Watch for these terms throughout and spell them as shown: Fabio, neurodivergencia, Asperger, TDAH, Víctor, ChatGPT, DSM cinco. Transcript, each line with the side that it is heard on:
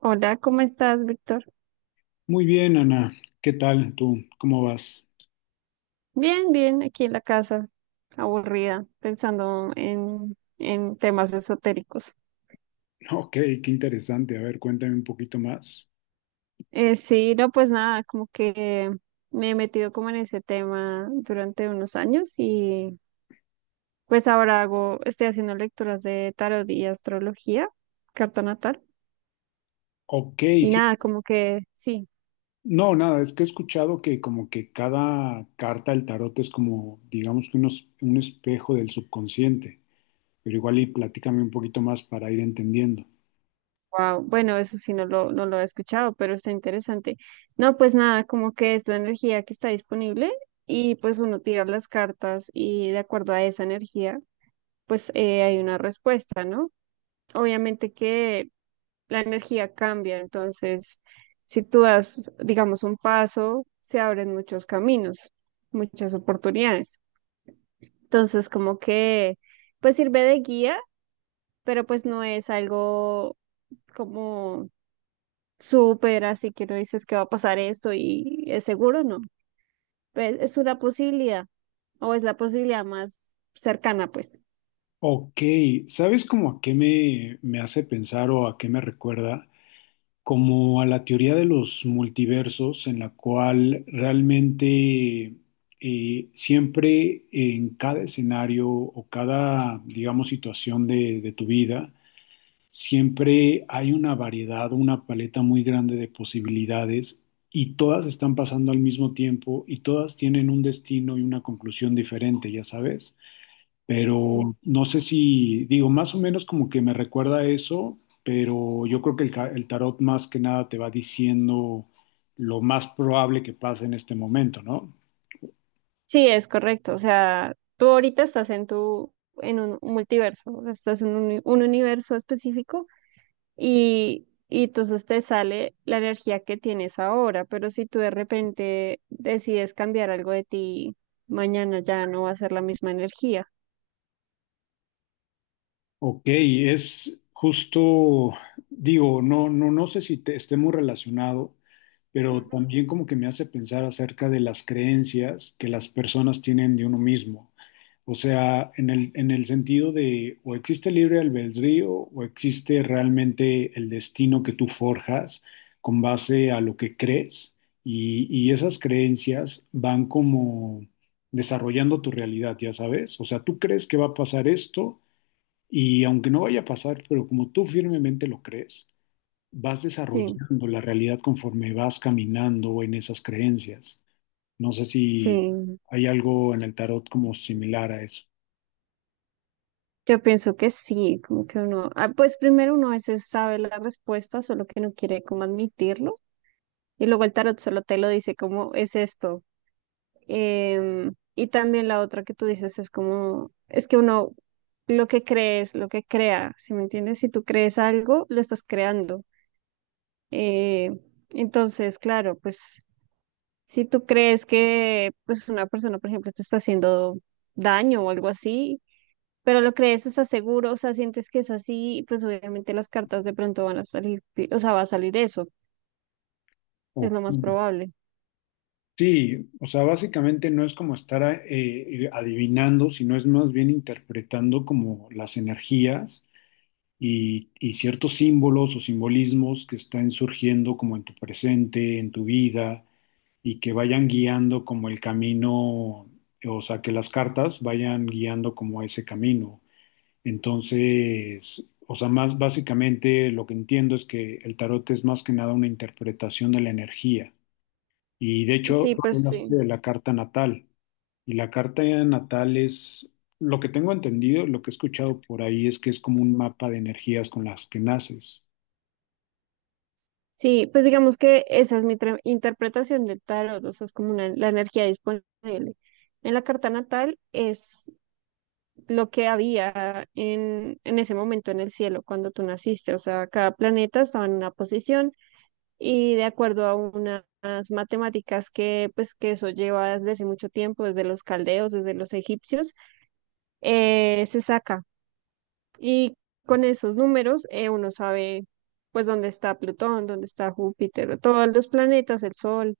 right: Hola, ¿cómo estás, Víctor?
left: Muy bien, Ana. ¿Qué tal tú? ¿Cómo vas?
right: Bien, bien, aquí en la casa, aburrida, pensando en temas esotéricos.
left: Ok, qué interesante. A ver, cuéntame un poquito más.
right: Sí, no, pues nada, como que me he metido como en ese tema durante unos años, y pues estoy haciendo lecturas de tarot y astrología, carta natal,
left: Ok,
right: y
left: sí.
right: nada, como que sí.
left: No, nada, es que he escuchado que como que cada carta del tarot es como, digamos que unos, un espejo del subconsciente, pero igual y platícame un poquito más para ir entendiendo.
right: Wow, bueno, eso sí no lo he escuchado, pero está interesante. No, pues nada, como que es la energía que está disponible, y pues uno tira las cartas y de acuerdo a esa energía, pues hay una respuesta, ¿no? Obviamente que la energía cambia, entonces si tú das, digamos, un paso, se abren muchos caminos, muchas oportunidades. Entonces, como que, pues sirve de guía, pero pues no es algo como súper, así que no dices que va a pasar esto y es seguro, no. Pues, es una posibilidad, o es la posibilidad más cercana, pues.
left: Ok, ¿sabes como a qué me hace pensar o a qué me recuerda? Como a la teoría de los multiversos, en la cual realmente siempre en cada escenario o cada, digamos, situación de tu vida, siempre hay una variedad, una paleta muy grande de posibilidades y todas están pasando al mismo tiempo y todas tienen un destino y una conclusión diferente, ya sabes.
right: Sí.
left: Pero no sé si, digo, más o menos como que me recuerda a eso, pero yo creo que el tarot más que nada te va diciendo lo más probable que pase en este momento, ¿no?
right: Sí, es correcto. O sea, tú ahorita estás en en un multiverso, o sea, estás en un universo específico, y entonces te sale la energía que tienes ahora, pero si tú de repente decides cambiar algo de ti, mañana ya no va a ser la misma energía.
left: Ok, es justo, digo, no sé si te, esté muy relacionado, pero
right: Ujú.
left: también como que me hace pensar acerca de las creencias que las personas tienen de uno mismo. O sea, en en el sentido de o existe libre albedrío o existe realmente el destino que tú forjas con base a lo que crees y esas creencias van como desarrollando tu realidad, ya sabes. O sea, tú crees que va a pasar esto y aunque no vaya a pasar, pero como tú firmemente lo crees, vas
right: Sí,
left: desarrollando la realidad conforme vas caminando en esas creencias. No sé si
right: sí.
left: hay algo en el tarot como similar a eso.
right: Yo pienso que sí, como que uno, pues primero uno a veces sabe la respuesta, solo que no quiere como admitirlo, y luego el tarot solo te lo dice como es esto. Y también la otra que tú dices es como, es que uno lo que cree es lo que crea, ¿sí me entiendes? Si tú crees algo, lo estás creando. Eh, entonces, claro, pues si tú crees que pues una persona, por ejemplo, te está haciendo daño o algo así, pero lo crees, estás seguro, o sea, sientes que es así, y pues obviamente las cartas de pronto van a salir, sí, o sea, va a salir eso, es
left: O-
right: lo más probable.
left: sí, o sea, básicamente no es como estar adivinando, sino es más bien interpretando como las energías y ciertos símbolos o simbolismos que están surgiendo como en tu presente, en tu vida, y que vayan guiando como el camino, o sea, que las cartas vayan guiando como ese camino. Entonces, o sea, más básicamente lo que entiendo es que el tarot es más que nada una interpretación de la energía. Y de hecho,
right: Sí,
left: tú
right: pues
left: hablaste
right: sí.
left: de la carta natal. Y la carta natal es, lo que tengo entendido, lo que he escuchado por ahí es que es como un mapa de energías con las que naces.
right: Sí, pues digamos que esa es mi interpretación del tarot, o sea, es como la energía disponible. En la carta natal es lo que había en ese momento en el cielo cuando tú naciste, o sea, cada planeta estaba en una posición, y de acuerdo a unas matemáticas que pues que eso lleva desde hace mucho tiempo, desde los caldeos, desde los egipcios, se saca. Y con esos números uno sabe pues dónde está Plutón, dónde está Júpiter, todos los planetas, el Sol.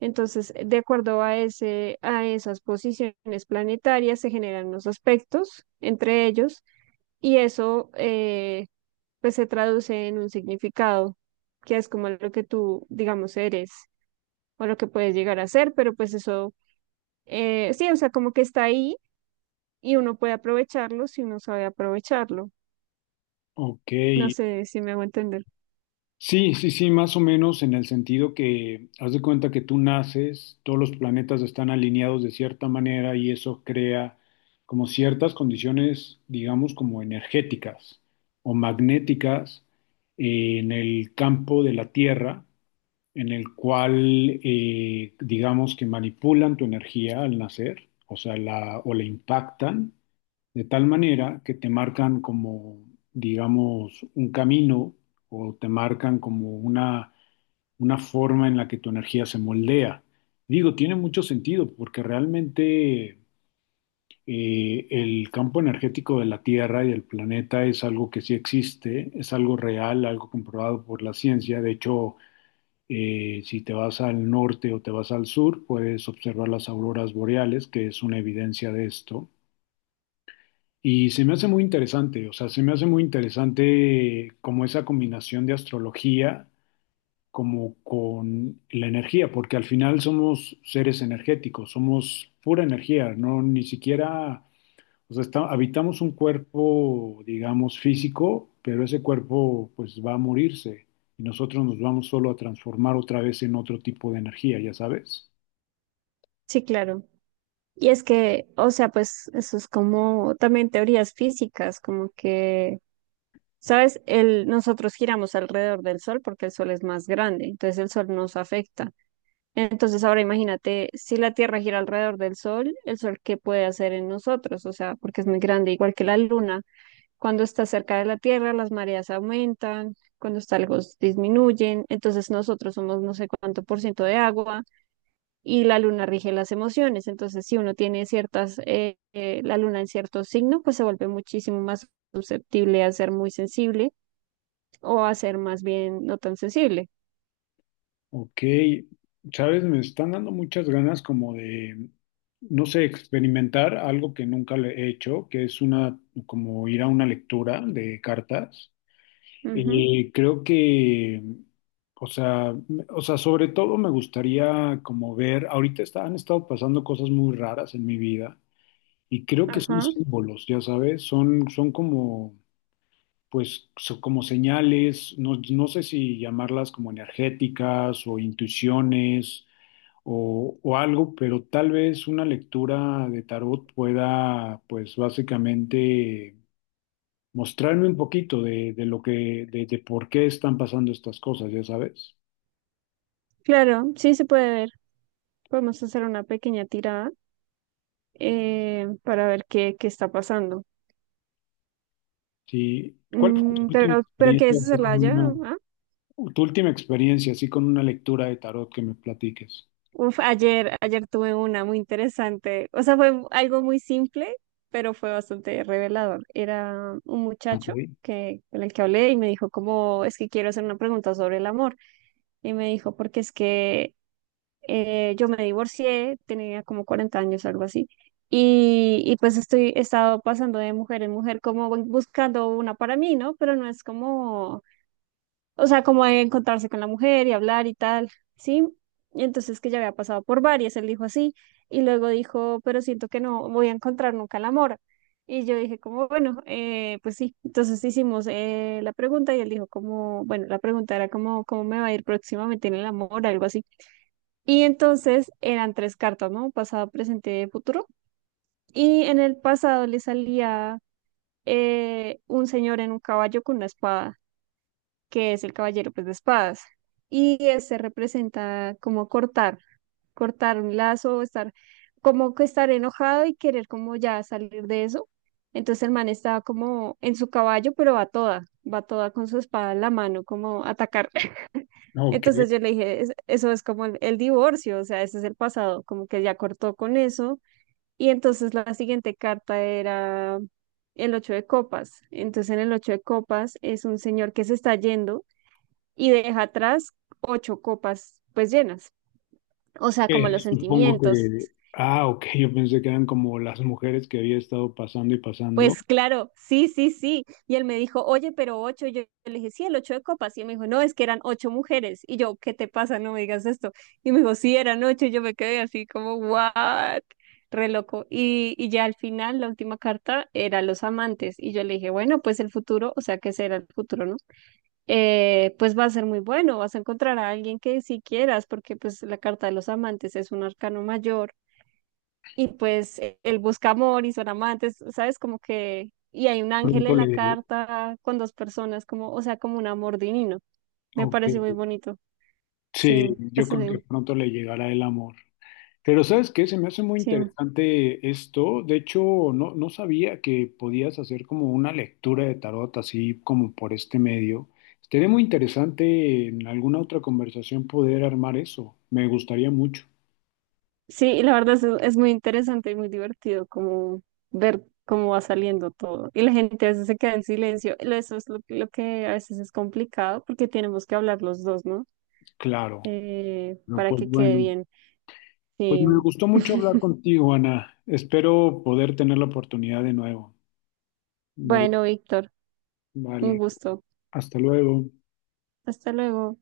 right: Entonces, de acuerdo a a esas posiciones planetarias se generan los aspectos entre ellos, y eso pues se traduce en un significado que es como lo que tú, digamos, eres, o lo que puedes llegar a hacer, pero pues eso, sí, o sea, como que está ahí y uno puede aprovecharlo si uno sabe aprovecharlo.
left: Ok,
right: No sé si me hago entender.
left: sí, sí, sí, más o menos en el sentido que haz de cuenta que tú naces, todos los planetas están alineados de cierta manera y eso crea como ciertas condiciones, digamos, como energéticas o magnéticas en el campo de la Tierra en el cual, digamos que manipulan tu energía al nacer, o sea, la, o la impactan de tal manera que te marcan como, digamos, un camino o te marcan como una forma en la que tu energía se moldea. Digo, tiene mucho sentido porque realmente el campo energético de la Tierra y del planeta es algo que sí existe, es algo real, algo comprobado por la ciencia. De hecho, si te vas al norte o te vas al sur, puedes observar las auroras boreales, que es una evidencia de esto. Y se me hace muy interesante, o sea, se me hace muy interesante como esa combinación de astrología como con la energía, porque al final somos seres energéticos, somos pura energía, no ni siquiera o sea, está- habitamos un cuerpo, digamos, físico, pero ese cuerpo pues va a morirse y nosotros nos vamos solo a transformar otra vez en otro tipo de energía, ya sabes.
right: Sí, claro. Y es que, o sea, pues eso es como también teorías físicas, como que, ¿sabes? Nosotros giramos alrededor del Sol porque el Sol es más grande, entonces el Sol nos afecta. Entonces ahora imagínate, si la Tierra gira alrededor del Sol, el Sol, ¿qué puede hacer en nosotros? O sea, porque es muy grande, igual que la Luna. Cuando está cerca de la Tierra, las mareas aumentan, cuando está lejos disminuyen. Entonces nosotros somos no sé cuánto por ciento de agua, y la luna rige las emociones. Entonces, si uno tiene la luna en cierto signo, pues se vuelve muchísimo más susceptible a ser muy sensible, o a ser más bien no tan sensible.
left: Ok, sabes, me están dando muchas ganas como de, no sé, experimentar algo que nunca le he hecho, que es una, como ir a una lectura de cartas.
right: Ujú,
left: Creo que, o sea, me- o sea, sobre todo me gustaría como ver, ahorita está- han estado pasando cosas muy raras en mi vida y creo que son
right: ajá,
left: símbolos, ya sabes, son como, pues, son como señales, no, no sé si llamarlas como energéticas o intuiciones o algo, pero tal vez una lectura de tarot pueda, pues, básicamente mostrarme un poquito de lo que, de por qué están pasando estas cosas, ya sabes.
right: claro, sí se puede ver. Podemos hacer una pequeña tirada para ver qué está pasando.
left: Sí. ¿Cuál fue tu
right: Mm,
left: última
right: pero
left: experiencia
right: ¿quieres
left: así con
right: hacerla ya?
left: una, tu última experiencia así con una lectura de tarot que me platiques?
right: Uf, ayer tuve una muy interesante. O sea, fue algo muy simple, pero fue bastante revelador. Era un
left: Ok.
right: muchacho con el que hablé, y me dijo como, es que quiero hacer una pregunta sobre el amor. Y me dijo, porque es que yo me divorcié, tenía como 40 años, algo así. Y pues he estado pasando de mujer en mujer como buscando una para mí, ¿no? Pero no es como, o sea, como de encontrarse con la mujer y hablar y tal, ¿sí? Y entonces que ya había pasado por varias, él dijo así, y luego dijo, pero siento que no voy a encontrar nunca el amor. Y yo dije como, bueno, pues sí, entonces hicimos la pregunta, y él dijo como, bueno, la pregunta era como, ¿cómo me va a ir próximamente en el amor? Algo así. Y entonces eran tres cartas, ¿no? Pasado, presente, futuro. Y en el pasado le salía un señor en un caballo con una espada, que es el caballero, pues, de espadas. Y este representa como cortar, cortar un lazo, estar como que estar enojado y querer como ya salir de eso. Entonces el man está como en su caballo, pero va toda con su espada en la mano, como a atacar.
left: Ok.
right: Entonces yo le dije, eso es como el divorcio, o sea, ese es el pasado, como que ya cortó con eso". Y entonces la siguiente carta era el ocho de copas. Entonces, en el ocho de copas es un señor que se está yendo y deja atrás ocho copas, pues, llenas, o sea, como los
left: Supongo
right: sentimientos.
left: que, ah, ok, yo pensé que eran como las mujeres que había estado pasando y pasando.
right: Pues claro, sí, sí, sí. Y él me dijo, oye, pero ocho. Y yo le dije, sí, el ocho de copas. Y él me dijo, no, es que eran ocho mujeres. Y yo, ¿qué te pasa? No me digas esto. Y me dijo, sí, eran ocho. Y yo me quedé así como, ¿what? Re loco. Y ya al final, la última carta era los amantes. Y yo le dije, bueno, pues el futuro, o sea, ¿qué será el futuro, no? Pues va a ser muy bueno, vas a encontrar a alguien que sí quieras, porque pues la carta de los amantes es un arcano mayor, y pues él busca amor y son amantes, ¿sabes? Como que, y hay un ángel
left: Pronto
right: en la
left: le,
right: carta con dos personas, como, o sea, como un amor divino. Me
left: ok.
right: parece muy bonito.
left: Sí,
right: Sí,
left: yo
right: eso
left: creo
right: sí,
left: que pronto le llegará el amor. Pero ¿sabes qué? Se me hace muy
right: sí.
left: interesante esto. De hecho, no, no sabía que podías hacer como una lectura de tarot así como por este medio. Estaría muy interesante en alguna otra conversación poder armar eso. Me gustaría mucho.
right: Sí, y la verdad es muy interesante y muy divertido como ver cómo va saliendo todo. Y la gente a veces se queda en silencio. Lo Eso es lo que a veces es complicado porque tenemos que hablar los dos, ¿no?
left: Claro. Pero
right: Para
left: pues
right: que quede
left: bueno,
right: bien.
left: pues
right: Sí.
left: me gustó mucho hablar contigo, Ana. Espero poder tener la oportunidad de nuevo. Vale,
right: Bueno, Víctor, un
left: vale.
right: gusto.
left: Hasta luego.
right: Hasta luego.